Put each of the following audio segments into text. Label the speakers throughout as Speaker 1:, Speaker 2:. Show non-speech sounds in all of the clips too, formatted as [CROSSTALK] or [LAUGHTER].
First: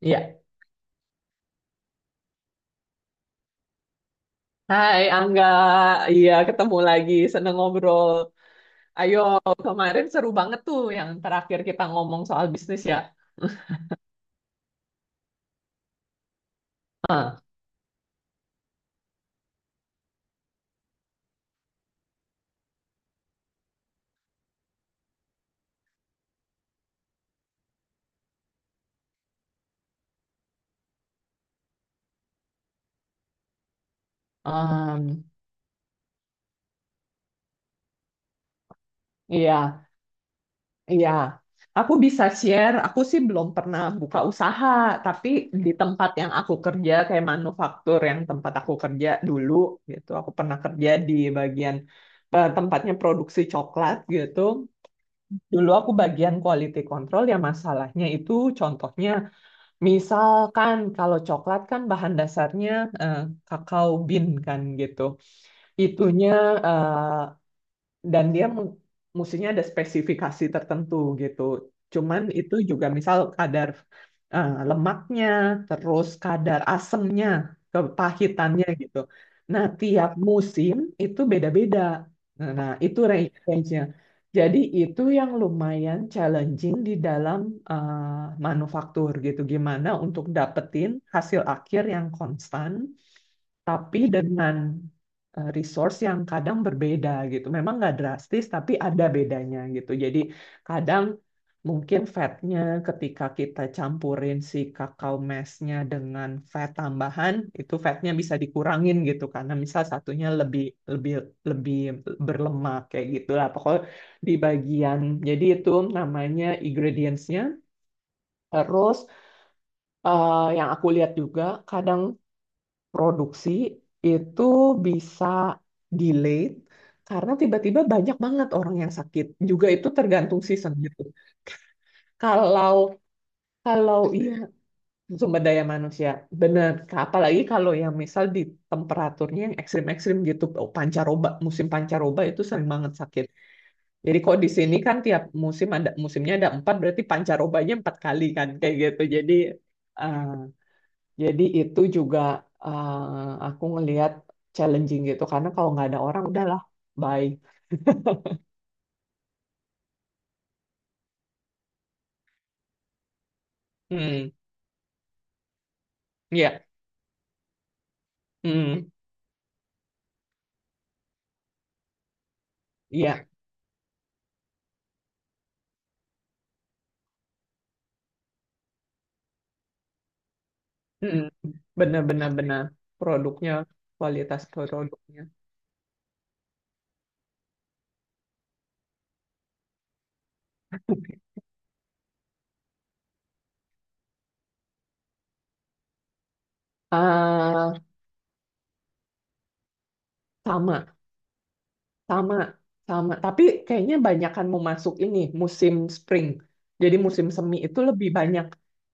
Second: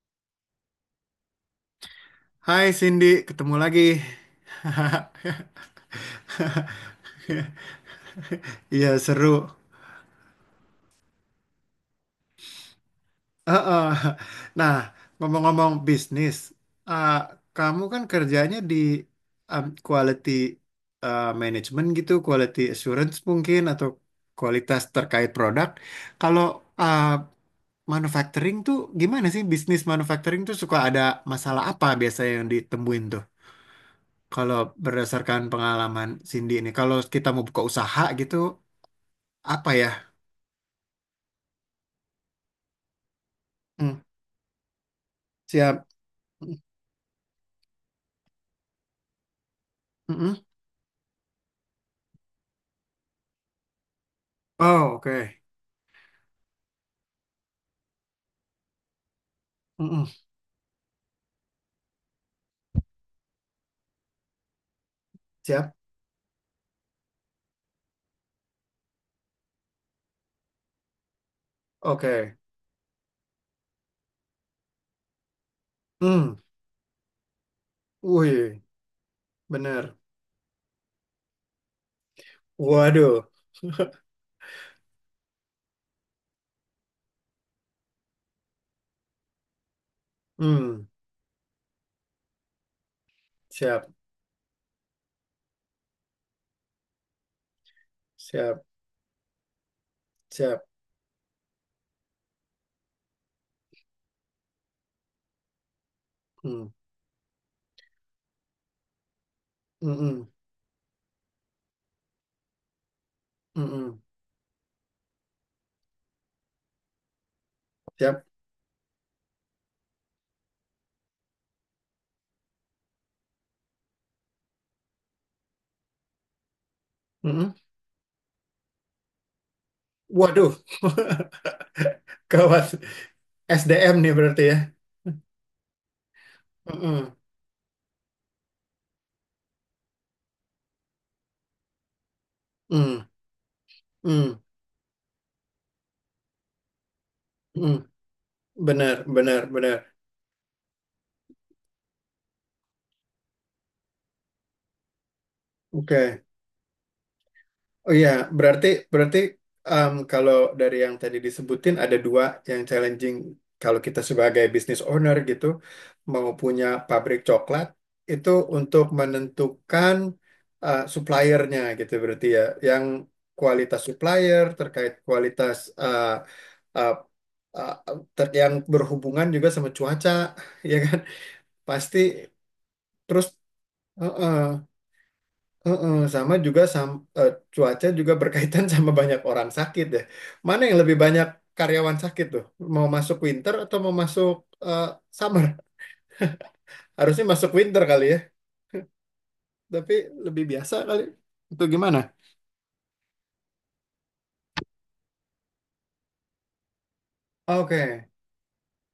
Speaker 1: Iya.
Speaker 2: Hai Cindy, ketemu lagi.
Speaker 1: Hai
Speaker 2: [LAUGHS]
Speaker 1: Angga, iya ketemu lagi, seneng ngobrol.
Speaker 2: Iya,
Speaker 1: Ayo,
Speaker 2: seru.
Speaker 1: kemarin seru banget tuh yang terakhir kita ngomong soal bisnis ya.
Speaker 2: Heeh. Nah, ngomong-ngomong bisnis, ah,
Speaker 1: Ah,
Speaker 2: kamu kan kerjanya di quality management gitu, quality assurance mungkin, atau kualitas terkait produk. Kalau ah, manufacturing tuh gimana sih, bisnis manufacturing tuh suka ada masalah apa biasanya yang ditemuin tuh? Kalau
Speaker 1: em,
Speaker 2: berdasarkan pengalaman Cindy ini, kalau kita mau buka usaha gitu, apa
Speaker 1: iya,
Speaker 2: ya?
Speaker 1: iya. Aku bisa share, aku sih belum pernah
Speaker 2: Hmm.
Speaker 1: buka usaha, tapi di
Speaker 2: Siap.
Speaker 1: tempat yang aku kerja, kayak manufaktur yang tempat aku kerja dulu gitu, aku
Speaker 2: Mm-mm.
Speaker 1: pernah kerja di bagian tempatnya produksi coklat gitu.
Speaker 2: Oh, oke.
Speaker 1: Dulu aku bagian quality control, ya masalahnya itu contohnya
Speaker 2: Mm-mm.
Speaker 1: misalkan kalau coklat kan bahan dasarnya eh, kakao bean kan gitu.
Speaker 2: Siap.
Speaker 1: Itunya eh, dan dia mestinya ada spesifikasi tertentu gitu. Cuman
Speaker 2: Oke.
Speaker 1: itu juga misal kadar lemaknya, terus
Speaker 2: Hmm.
Speaker 1: kadar asemnya,
Speaker 2: Wih,
Speaker 1: kepahitannya gitu. Nah,
Speaker 2: bener.
Speaker 1: tiap musim itu beda-beda. Nah, nah, itu
Speaker 2: Waduh.
Speaker 1: range-nya. Jadi itu yang lumayan challenging di dalam manufaktur gitu. Gimana untuk
Speaker 2: Hmm.
Speaker 1: dapetin hasil akhir yang konstan,
Speaker 2: Siap.
Speaker 1: tapi dengan resource yang kadang berbeda gitu. Memang nggak drastis,
Speaker 2: Siap.
Speaker 1: tapi ada bedanya gitu. Jadi
Speaker 2: Siap.
Speaker 1: kadang mungkin fatnya ketika kita campurin si kakao mesnya dengan
Speaker 2: Hmm.
Speaker 1: fat tambahan, itu fatnya bisa dikurangin gitu karena misal satunya
Speaker 2: Mm-mm.
Speaker 1: lebih lebih lebih berlemak kayak gitulah. Pokoknya
Speaker 2: Mm-mm.
Speaker 1: di bagian jadi itu namanya ingredientsnya.
Speaker 2: Siap.
Speaker 1: Terus yang aku lihat juga kadang produksi itu bisa delayed karena
Speaker 2: Mm-mm.
Speaker 1: tiba-tiba banyak banget orang yang sakit. Juga itu tergantung
Speaker 2: Waduh.
Speaker 1: season gitu.
Speaker 2: [LAUGHS] Gawat.
Speaker 1: Kalau
Speaker 2: SDM
Speaker 1: kalau
Speaker 2: nih
Speaker 1: iya,
Speaker 2: berarti ya.
Speaker 1: sumber daya manusia benar.
Speaker 2: Mm-mm.
Speaker 1: Apalagi kalau yang misal di temperaturnya yang ekstrim-ekstrim gitu, oh, pancaroba, musim pancaroba itu sering banget
Speaker 2: Mm.
Speaker 1: sakit. Jadi
Speaker 2: Mm.
Speaker 1: kok di sini kan tiap musim ada musimnya, ada empat, berarti pancarobanya
Speaker 2: Mm.
Speaker 1: empat kali kan kayak
Speaker 2: Benar,
Speaker 1: gitu. Jadi
Speaker 2: benar, benar.
Speaker 1: eh, jadi itu juga eh, aku ngelihat challenging gitu karena kalau nggak ada
Speaker 2: Oke.
Speaker 1: orang udahlah bye.
Speaker 2: Oh iya, berarti berarti kalau dari yang tadi disebutin ada dua yang challenging, kalau kita
Speaker 1: Hmm,
Speaker 2: sebagai business owner gitu mau punya
Speaker 1: iya,
Speaker 2: pabrik coklat, itu untuk
Speaker 1: hmm,
Speaker 2: menentukan suppliernya gitu, berarti ya, yang
Speaker 1: iya,
Speaker 2: kualitas supplier terkait kualitas, eh, eh, eh, yang berhubungan juga sama cuaca, [LAUGHS] ya kan,
Speaker 1: hmm,
Speaker 2: pasti,
Speaker 1: benar-benar benar
Speaker 2: terus
Speaker 1: produknya,
Speaker 2: eh, eh,
Speaker 1: kualitas produknya.
Speaker 2: Heeh, sama juga cuaca juga berkaitan, [LAUGHS] sama banyak orang sakit ya. Mana yang lebih banyak karyawan sakit tuh? Mau masuk winter atau mau masuk eh, summer? Harusnya masuk
Speaker 1: ah
Speaker 2: winter kali ya, tapi lebih biasa
Speaker 1: Sama,
Speaker 2: kali. Itu gimana?
Speaker 1: sama, sama. Tapi kayaknya banyakan mau masuk ini musim spring. Jadi musim semi itu lebih
Speaker 2: Oke.
Speaker 1: banyak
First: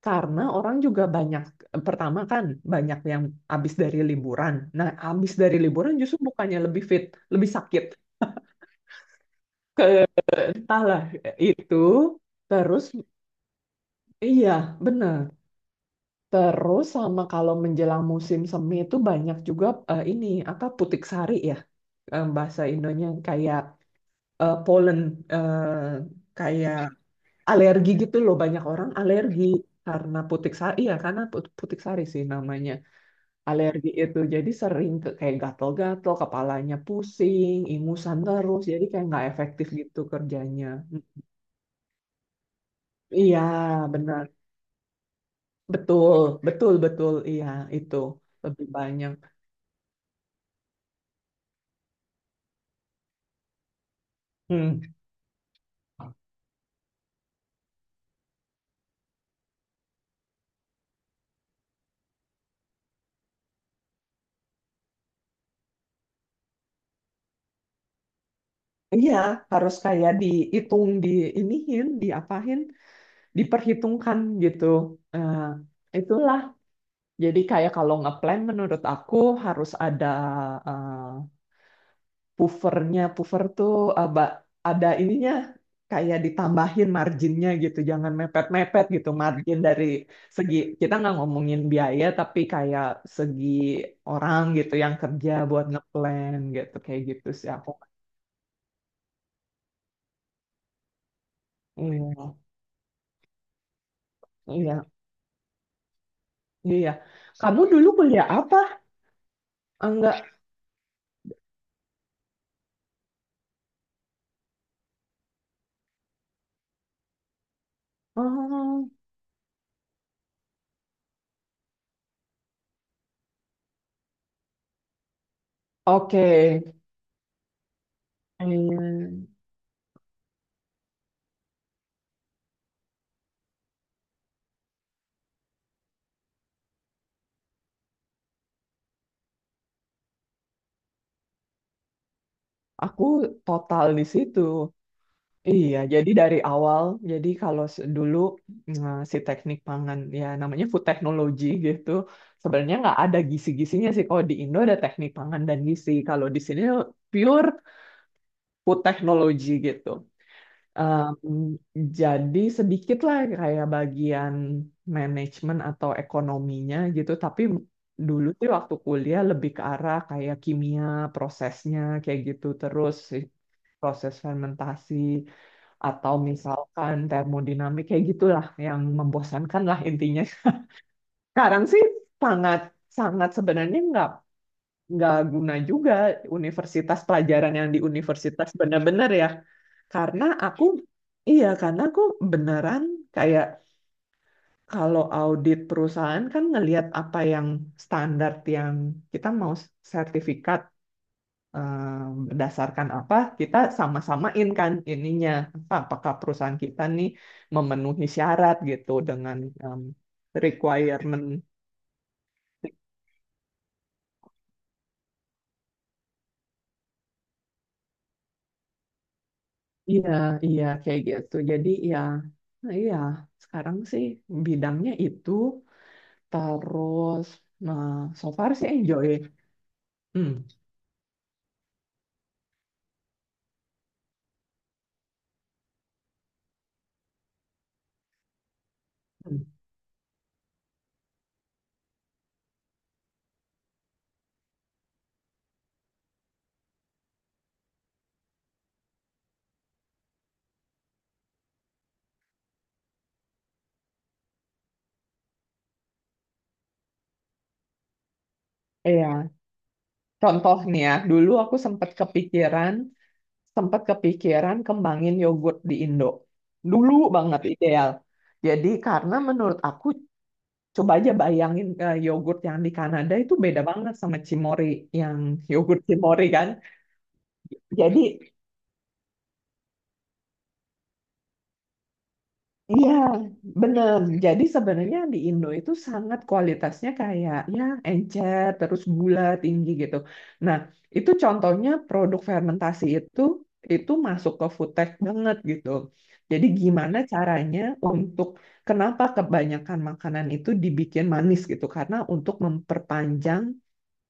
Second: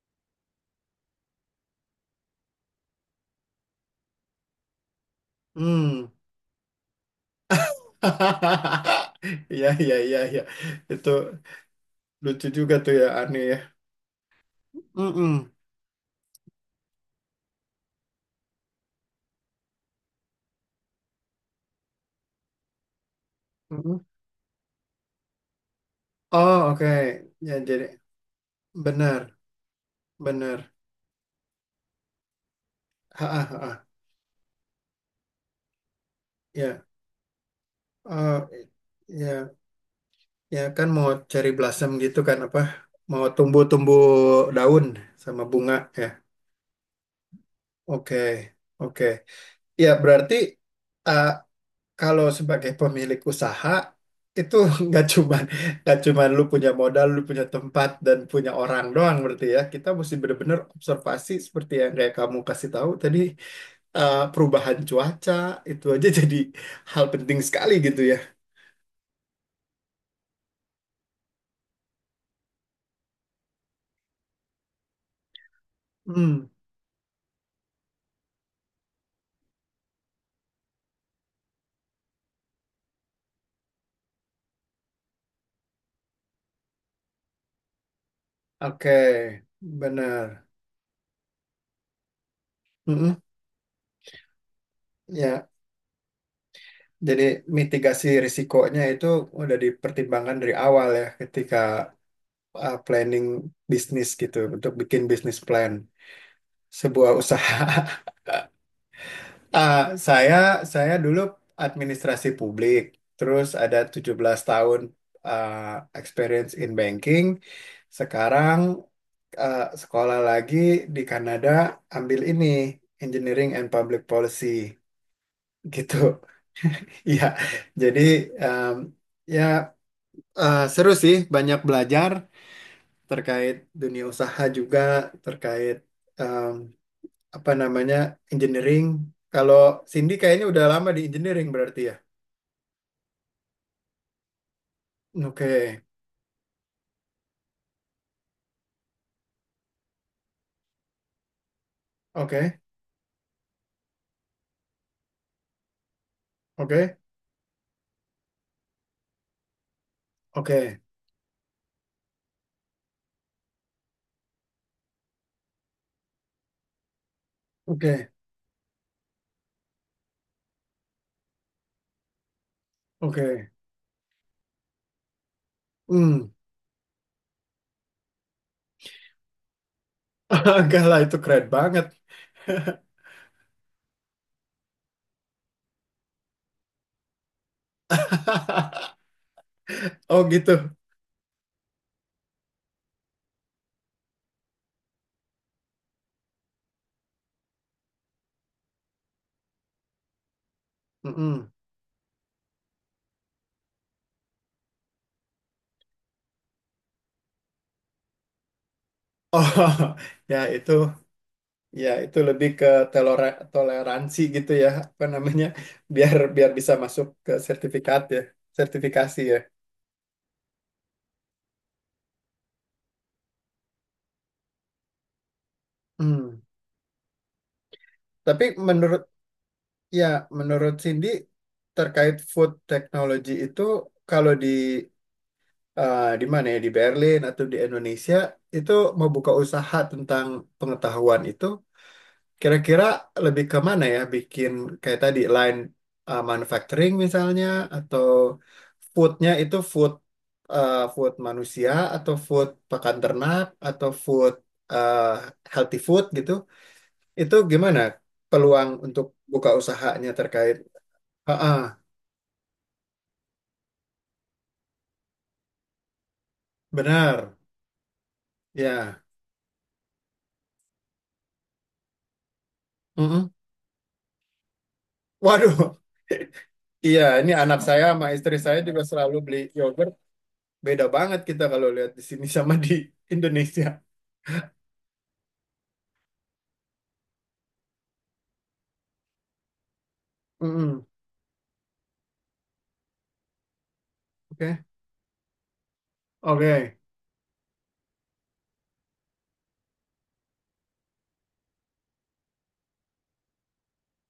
Speaker 1: karena orang juga banyak pertama kan banyak yang habis dari liburan. Nah, habis dari liburan
Speaker 2: Hmm.
Speaker 1: justru bukannya lebih fit, lebih sakit.
Speaker 2: [LAUGHS] Iya, iya, iya, iya.
Speaker 1: Entahlah
Speaker 2: Itu
Speaker 1: itu,
Speaker 2: lucu juga
Speaker 1: terus
Speaker 2: tuh ya, aneh ya.
Speaker 1: iya benar,
Speaker 2: Mm-mm.
Speaker 1: terus sama kalau menjelang musim semi itu banyak juga ini apa putik sari ya, bahasa Indonya kayak
Speaker 2: Mm-mm.
Speaker 1: pollen, eh,
Speaker 2: Oh,
Speaker 1: kayak
Speaker 2: oke. Ya, jadi
Speaker 1: alergi gitu loh, banyak orang
Speaker 2: benar,
Speaker 1: alergi karena putik
Speaker 2: benar.
Speaker 1: sari, iya karena putik sari sih namanya,
Speaker 2: Ha, ha, ha,
Speaker 1: alergi
Speaker 2: ha.
Speaker 1: itu jadi sering ke, kayak gatel-gatel, kepalanya
Speaker 2: Ya.
Speaker 1: pusing, ingusan,
Speaker 2: Oh,
Speaker 1: terus jadi kayak nggak
Speaker 2: ya.
Speaker 1: efektif gitu
Speaker 2: Ya
Speaker 1: kerjanya.
Speaker 2: kan, mau cherry blossom gitu kan, apa? Mau
Speaker 1: Iya,
Speaker 2: tumbuh-tumbuh
Speaker 1: benar.
Speaker 2: daun sama bunga ya.
Speaker 1: Betul, betul, betul. Iya, itu
Speaker 2: Oke,
Speaker 1: lebih
Speaker 2: oke.
Speaker 1: banyak.
Speaker 2: Ya berarti, eh, kalau sebagai pemilik usaha itu,
Speaker 1: Hmm.
Speaker 2: [LAUGHS] nggak cuman nggak cuman lu punya modal, lu punya tempat dan punya orang doang, berarti ya. Kita mesti benar-benar observasi seperti yang kayak kamu kasih tahu tadi, perubahan cuaca itu aja, [LAUGHS] jadi hal penting sekali gitu ya.
Speaker 1: Iya, harus kayak dihitung, diiniin, diapain, diperhitungkan gitu. Eh, itulah.
Speaker 2: Hmm,
Speaker 1: Jadi kayak kalau ngeplan menurut aku harus ada eh, puffernya. Puffer tuh aba, ada ininya, kayak ditambahin marginnya gitu, jangan mepet-mepet
Speaker 2: oke,
Speaker 1: gitu margin dari
Speaker 2: benar.
Speaker 1: segi, kita nggak ngomongin biaya tapi kayak
Speaker 2: Mm-mm.
Speaker 1: segi orang gitu yang kerja
Speaker 2: Ya.
Speaker 1: buat ngeplan, gitu kayak
Speaker 2: Jadi
Speaker 1: gitu sih aku.
Speaker 2: mitigasi risikonya itu udah dipertimbangkan dari awal ya, ketika
Speaker 1: Iya,
Speaker 2: planning bisnis gitu untuk
Speaker 1: iya,
Speaker 2: bikin bisnis plan
Speaker 1: iya.
Speaker 2: sebuah
Speaker 1: Kamu
Speaker 2: usaha.
Speaker 1: dulu kuliah apa?
Speaker 2: [LAUGHS] Ah, saya
Speaker 1: Enggak.
Speaker 2: saya dulu administrasi publik, terus ada 17 tahun ah, experience in banking. Sekarang
Speaker 1: Oh,
Speaker 2: sekolah lagi di Kanada, ambil ini Engineering and Public Policy gitu.
Speaker 1: oke.
Speaker 2: [LAUGHS] Iya. Jadi em,
Speaker 1: Iya.
Speaker 2: ya, seru sih, banyak belajar terkait dunia usaha juga, terkait em, apa namanya engineering. Kalau Cindy kayaknya udah lama di engineering berarti ya.
Speaker 1: Aku total di situ.
Speaker 2: Oke,
Speaker 1: Iya, jadi dari awal, jadi kalau dulu si teknik pangan, ya namanya food technology gitu,
Speaker 2: oke,
Speaker 1: sebenarnya nggak ada gizi-gizinya sih. Kalau di Indo ada teknik pangan dan gizi, kalau di sini
Speaker 2: oke,
Speaker 1: pure food technology gitu.
Speaker 2: oke,
Speaker 1: Em, jadi sedikit lah kayak bagian manajemen atau ekonominya gitu, tapi
Speaker 2: oke,
Speaker 1: dulu tuh waktu kuliah lebih ke arah kayak kimia, prosesnya kayak gitu, terus
Speaker 2: oke.
Speaker 1: proses fermentasi atau
Speaker 2: Hmm,
Speaker 1: misalkan termodinamik kayak gitulah, yang membosankan lah intinya.
Speaker 2: [LAUGHS] enggak lah, itu keren
Speaker 1: Sekarang sih
Speaker 2: banget.
Speaker 1: sangat sangat sebenarnya nggak guna juga universitas, pelajaran yang di universitas
Speaker 2: [LAUGHS]
Speaker 1: benar-benar ya. Karena
Speaker 2: Oh
Speaker 1: aku,
Speaker 2: gitu.
Speaker 1: iya karena aku beneran kayak kalau audit perusahaan kan ngelihat apa yang standar yang kita mau sertifikat
Speaker 2: Mm-mm.
Speaker 1: berdasarkan apa, kita sama-samain kan ininya, apa apakah perusahaan kita nih memenuhi syarat gitu dengan em,
Speaker 2: Oh, [LAUGHS] ya itu.
Speaker 1: requirement.
Speaker 2: Ya, itu lebih ke toleransi gitu ya, apa namanya, biar biar bisa masuk ke sertifikat ya, sertifikasi ya.
Speaker 1: Iya, iya kayak gitu jadi ya, nah iya, sekarang sih bidangnya itu,
Speaker 2: Hmm.
Speaker 1: terus nah, so
Speaker 2: Tapi
Speaker 1: far sih enjoy.
Speaker 2: ya,
Speaker 1: Hmm.
Speaker 2: menurut Cindy terkait food technology itu, kalau di mana ya, di Berlin atau di Indonesia, itu mau buka
Speaker 1: Hmm.
Speaker 2: usaha tentang pengetahuan itu. Kira-kira lebih ke mana ya? Bikin kayak tadi, line manufacturing misalnya, atau foodnya itu, food food manusia, atau food pakan ternak, atau food uh, healthy food gitu. Itu gimana peluang untuk
Speaker 1: Iya,
Speaker 2: buka usahanya terkait?
Speaker 1: contoh nih ya, dulu
Speaker 2: Ha,
Speaker 1: aku sempat kepikiran, sempat kepikiran kembangin yogurt di Indo. Dulu
Speaker 2: benar.
Speaker 1: banget ideal. Jadi
Speaker 2: Ya.
Speaker 1: karena menurut aku coba aja bayangin, yogurt yang di Kanada
Speaker 2: Mm-mm.
Speaker 1: itu beda banget sama Cimory, yang
Speaker 2: Waduh.
Speaker 1: yogurt Cimory kan.
Speaker 2: [LAUGHS] Iya, ini anak saya sama
Speaker 1: Jadi
Speaker 2: istri saya juga selalu beli yogurt. Beda banget kita kalau lihat di sini sama di
Speaker 1: iya,
Speaker 2: Indonesia.
Speaker 1: bener. Jadi sebenarnya di Indo itu sangat kualitasnya kayak ya encer, terus gula tinggi gitu. Nah,
Speaker 2: Mm-mm.
Speaker 1: itu contohnya produk fermentasi itu masuk ke
Speaker 2: Oke.
Speaker 1: food tech banget gitu. Jadi
Speaker 2: Oke,
Speaker 1: gimana caranya untuk, kenapa kebanyakan makanan itu dibikin manis gitu? Karena untuk memperpanjang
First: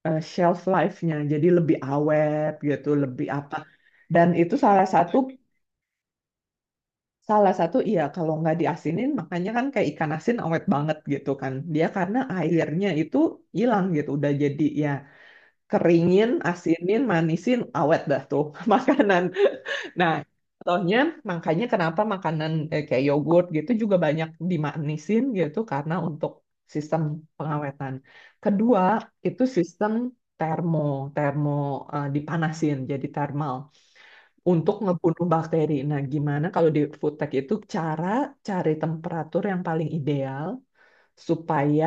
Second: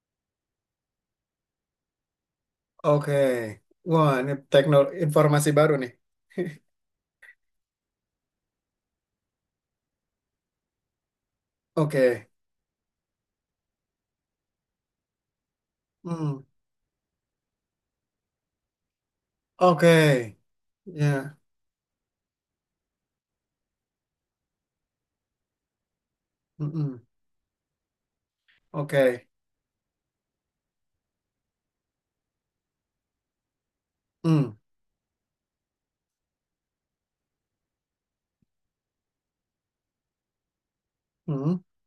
Speaker 1: shelf life-nya, jadi lebih awet gitu,
Speaker 2: oke.
Speaker 1: lebih apa.
Speaker 2: Wah,
Speaker 1: Dan
Speaker 2: ini
Speaker 1: itu salah
Speaker 2: teknologi
Speaker 1: satu,
Speaker 2: informasi baru nih.
Speaker 1: salah satu, iya kalau nggak diasinin, makanya kan kayak ikan asin awet banget gitu kan. Dia karena
Speaker 2: Oke.
Speaker 1: airnya itu hilang gitu, udah jadi ya, keringin,
Speaker 2: Hmm.
Speaker 1: asinin, manisin, awet dah tuh [LAUGHS] makanan.
Speaker 2: Oke.
Speaker 1: Nah, contohnya
Speaker 2: Ya.
Speaker 1: makanya kenapa makanan kayak yogurt gitu juga banyak dimanisin gitu karena untuk
Speaker 2: Mm-mm.
Speaker 1: sistem pengawetan. Kedua,
Speaker 2: Oke.
Speaker 1: itu sistem termo, termo dipanasin, jadi thermal
Speaker 2: Hmm.
Speaker 1: untuk ngebunuh bakteri. Nah, gimana kalau di food tech itu cara cari temperatur yang paling ideal
Speaker 2: Hmm.
Speaker 1: supaya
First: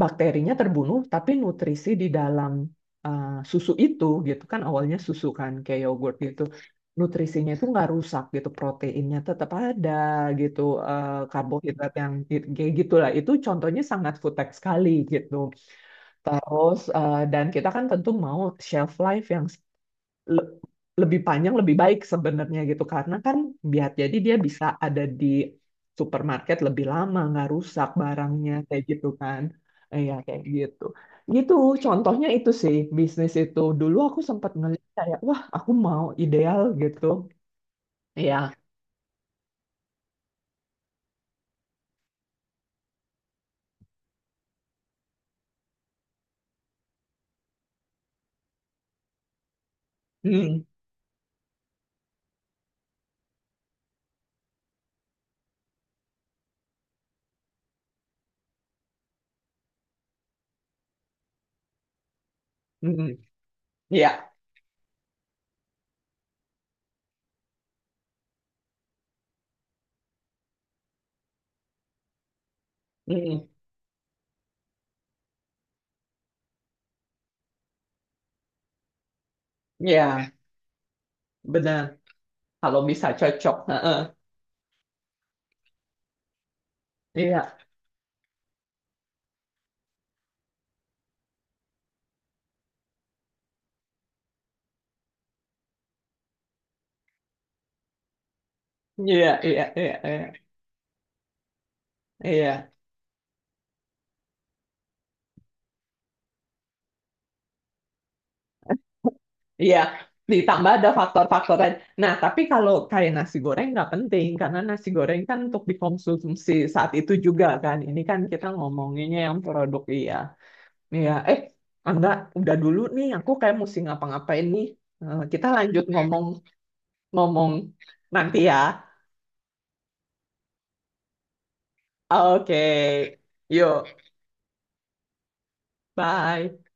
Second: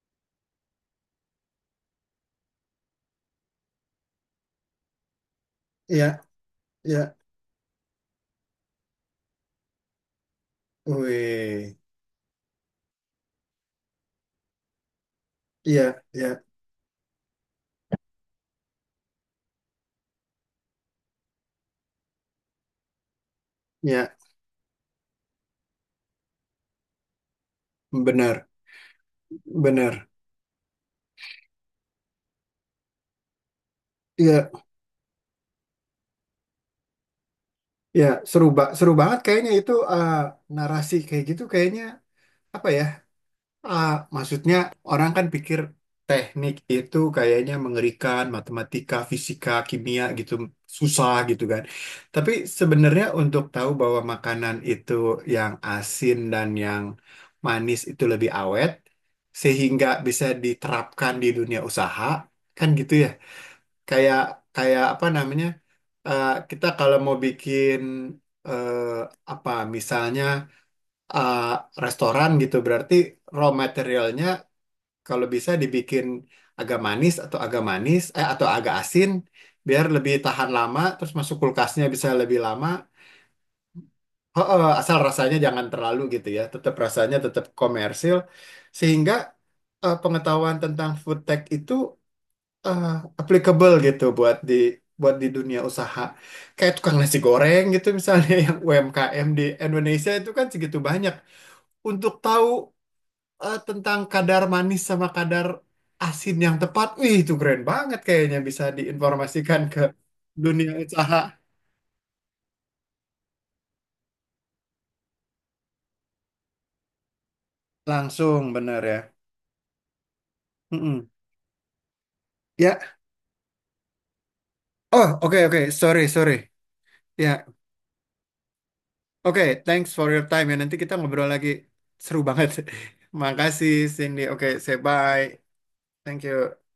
Speaker 1: bakterinya terbunuh, tapi nutrisi di dalam eh, susu itu gitu kan, awalnya susu kan kayak yogurt
Speaker 2: Ya,
Speaker 1: gitu.
Speaker 2: ya.
Speaker 1: Nutrisinya itu nggak rusak gitu, proteinnya tetap ada gitu,
Speaker 2: Wih.
Speaker 1: karbohidrat yang kayak gitulah. Itu contohnya sangat food tech sekali gitu.
Speaker 2: Iya, ya,
Speaker 1: Terus dan kita kan tentu mau shelf life yang le- lebih panjang, lebih baik sebenarnya gitu karena kan biar
Speaker 2: ya.
Speaker 1: jadi dia bisa ada di supermarket lebih lama, nggak rusak
Speaker 2: Benar.
Speaker 1: barangnya kayak gitu kan,
Speaker 2: Benar.
Speaker 1: iya kayak gitu gitu, contohnya itu sih bisnis itu dulu aku
Speaker 2: Iya,
Speaker 1: sempat ngeliat kayak wah aku mau ideal gitu.
Speaker 2: ya. Seru,
Speaker 1: Iya,
Speaker 2: seru banget kayaknya itu, narasi kayak gitu kayaknya, apa ya? Ah, maksudnya, orang kan pikir teknik itu kayaknya mengerikan, matematika, fisika, kimia gitu,
Speaker 1: hmm,
Speaker 2: susah gitu kan. Tapi sebenarnya untuk tahu bahwa makanan itu yang asin dan yang manis itu lebih awet, sehingga bisa diterapkan di dunia usaha, kan gitu
Speaker 1: hmm,
Speaker 2: ya.
Speaker 1: iya,
Speaker 2: Kayak kayak apa namanya? Kita kalau mau bikin eh, apa, misalnya eh, restoran gitu, berarti
Speaker 1: hmm,
Speaker 2: raw materialnya kalau bisa dibikin agak manis, atau agak manis eh atau agak asin, biar
Speaker 1: iya,
Speaker 2: lebih tahan lama, terus masuk
Speaker 1: benar
Speaker 2: kulkasnya bisa lebih lama.
Speaker 1: kalau bisa cocok. Heeh.
Speaker 2: Oh, oh, asal rasanya jangan terlalu gitu ya, tetap rasanya tetap
Speaker 1: Iya,
Speaker 2: komersil, sehingga pengetahuan tentang food tech itu eh, applicable gitu buat di, dunia usaha, kayak tukang nasi goreng gitu misalnya, [LAUGHS] yang UMKM
Speaker 1: iya,
Speaker 2: di
Speaker 1: iya, iya,
Speaker 2: Indonesia
Speaker 1: iya.
Speaker 2: itu kan segitu banyak, untuk tahu
Speaker 1: Iya.
Speaker 2: tentang kadar manis sama kadar asin yang tepat. Wih, itu keren banget, kayaknya bisa diinformasikan
Speaker 1: Iya,
Speaker 2: ke dunia
Speaker 1: ditambah ada
Speaker 2: usaha
Speaker 1: faktor-faktor lain. Nah, tapi kalau kayak nasi goreng nggak penting, karena nasi goreng kan untuk dikonsumsi saat itu juga kan. Ini kan
Speaker 2: langsung,
Speaker 1: kita
Speaker 2: bener ya.
Speaker 1: ngomonginnya yang produk, iya.
Speaker 2: Mm-mm.
Speaker 1: Iya, eh, Angga, udah dulu
Speaker 2: Ya,
Speaker 1: nih, aku kayak mesti ngapa-ngapain nih.
Speaker 2: oh,
Speaker 1: Eh,
Speaker 2: oke,
Speaker 1: kita
Speaker 2: oke,
Speaker 1: lanjut
Speaker 2: sorry,
Speaker 1: ngomong-ngomong
Speaker 2: sorry. Ya,
Speaker 1: nanti ya.
Speaker 2: oke, thanks for your time ya. Nanti kita ngobrol lagi. Seru banget.
Speaker 1: Oke,
Speaker 2: [LAUGHS] Makasih
Speaker 1: yuk,
Speaker 2: Cindy. Oke, say bye. Thank
Speaker 1: bye.
Speaker 2: you.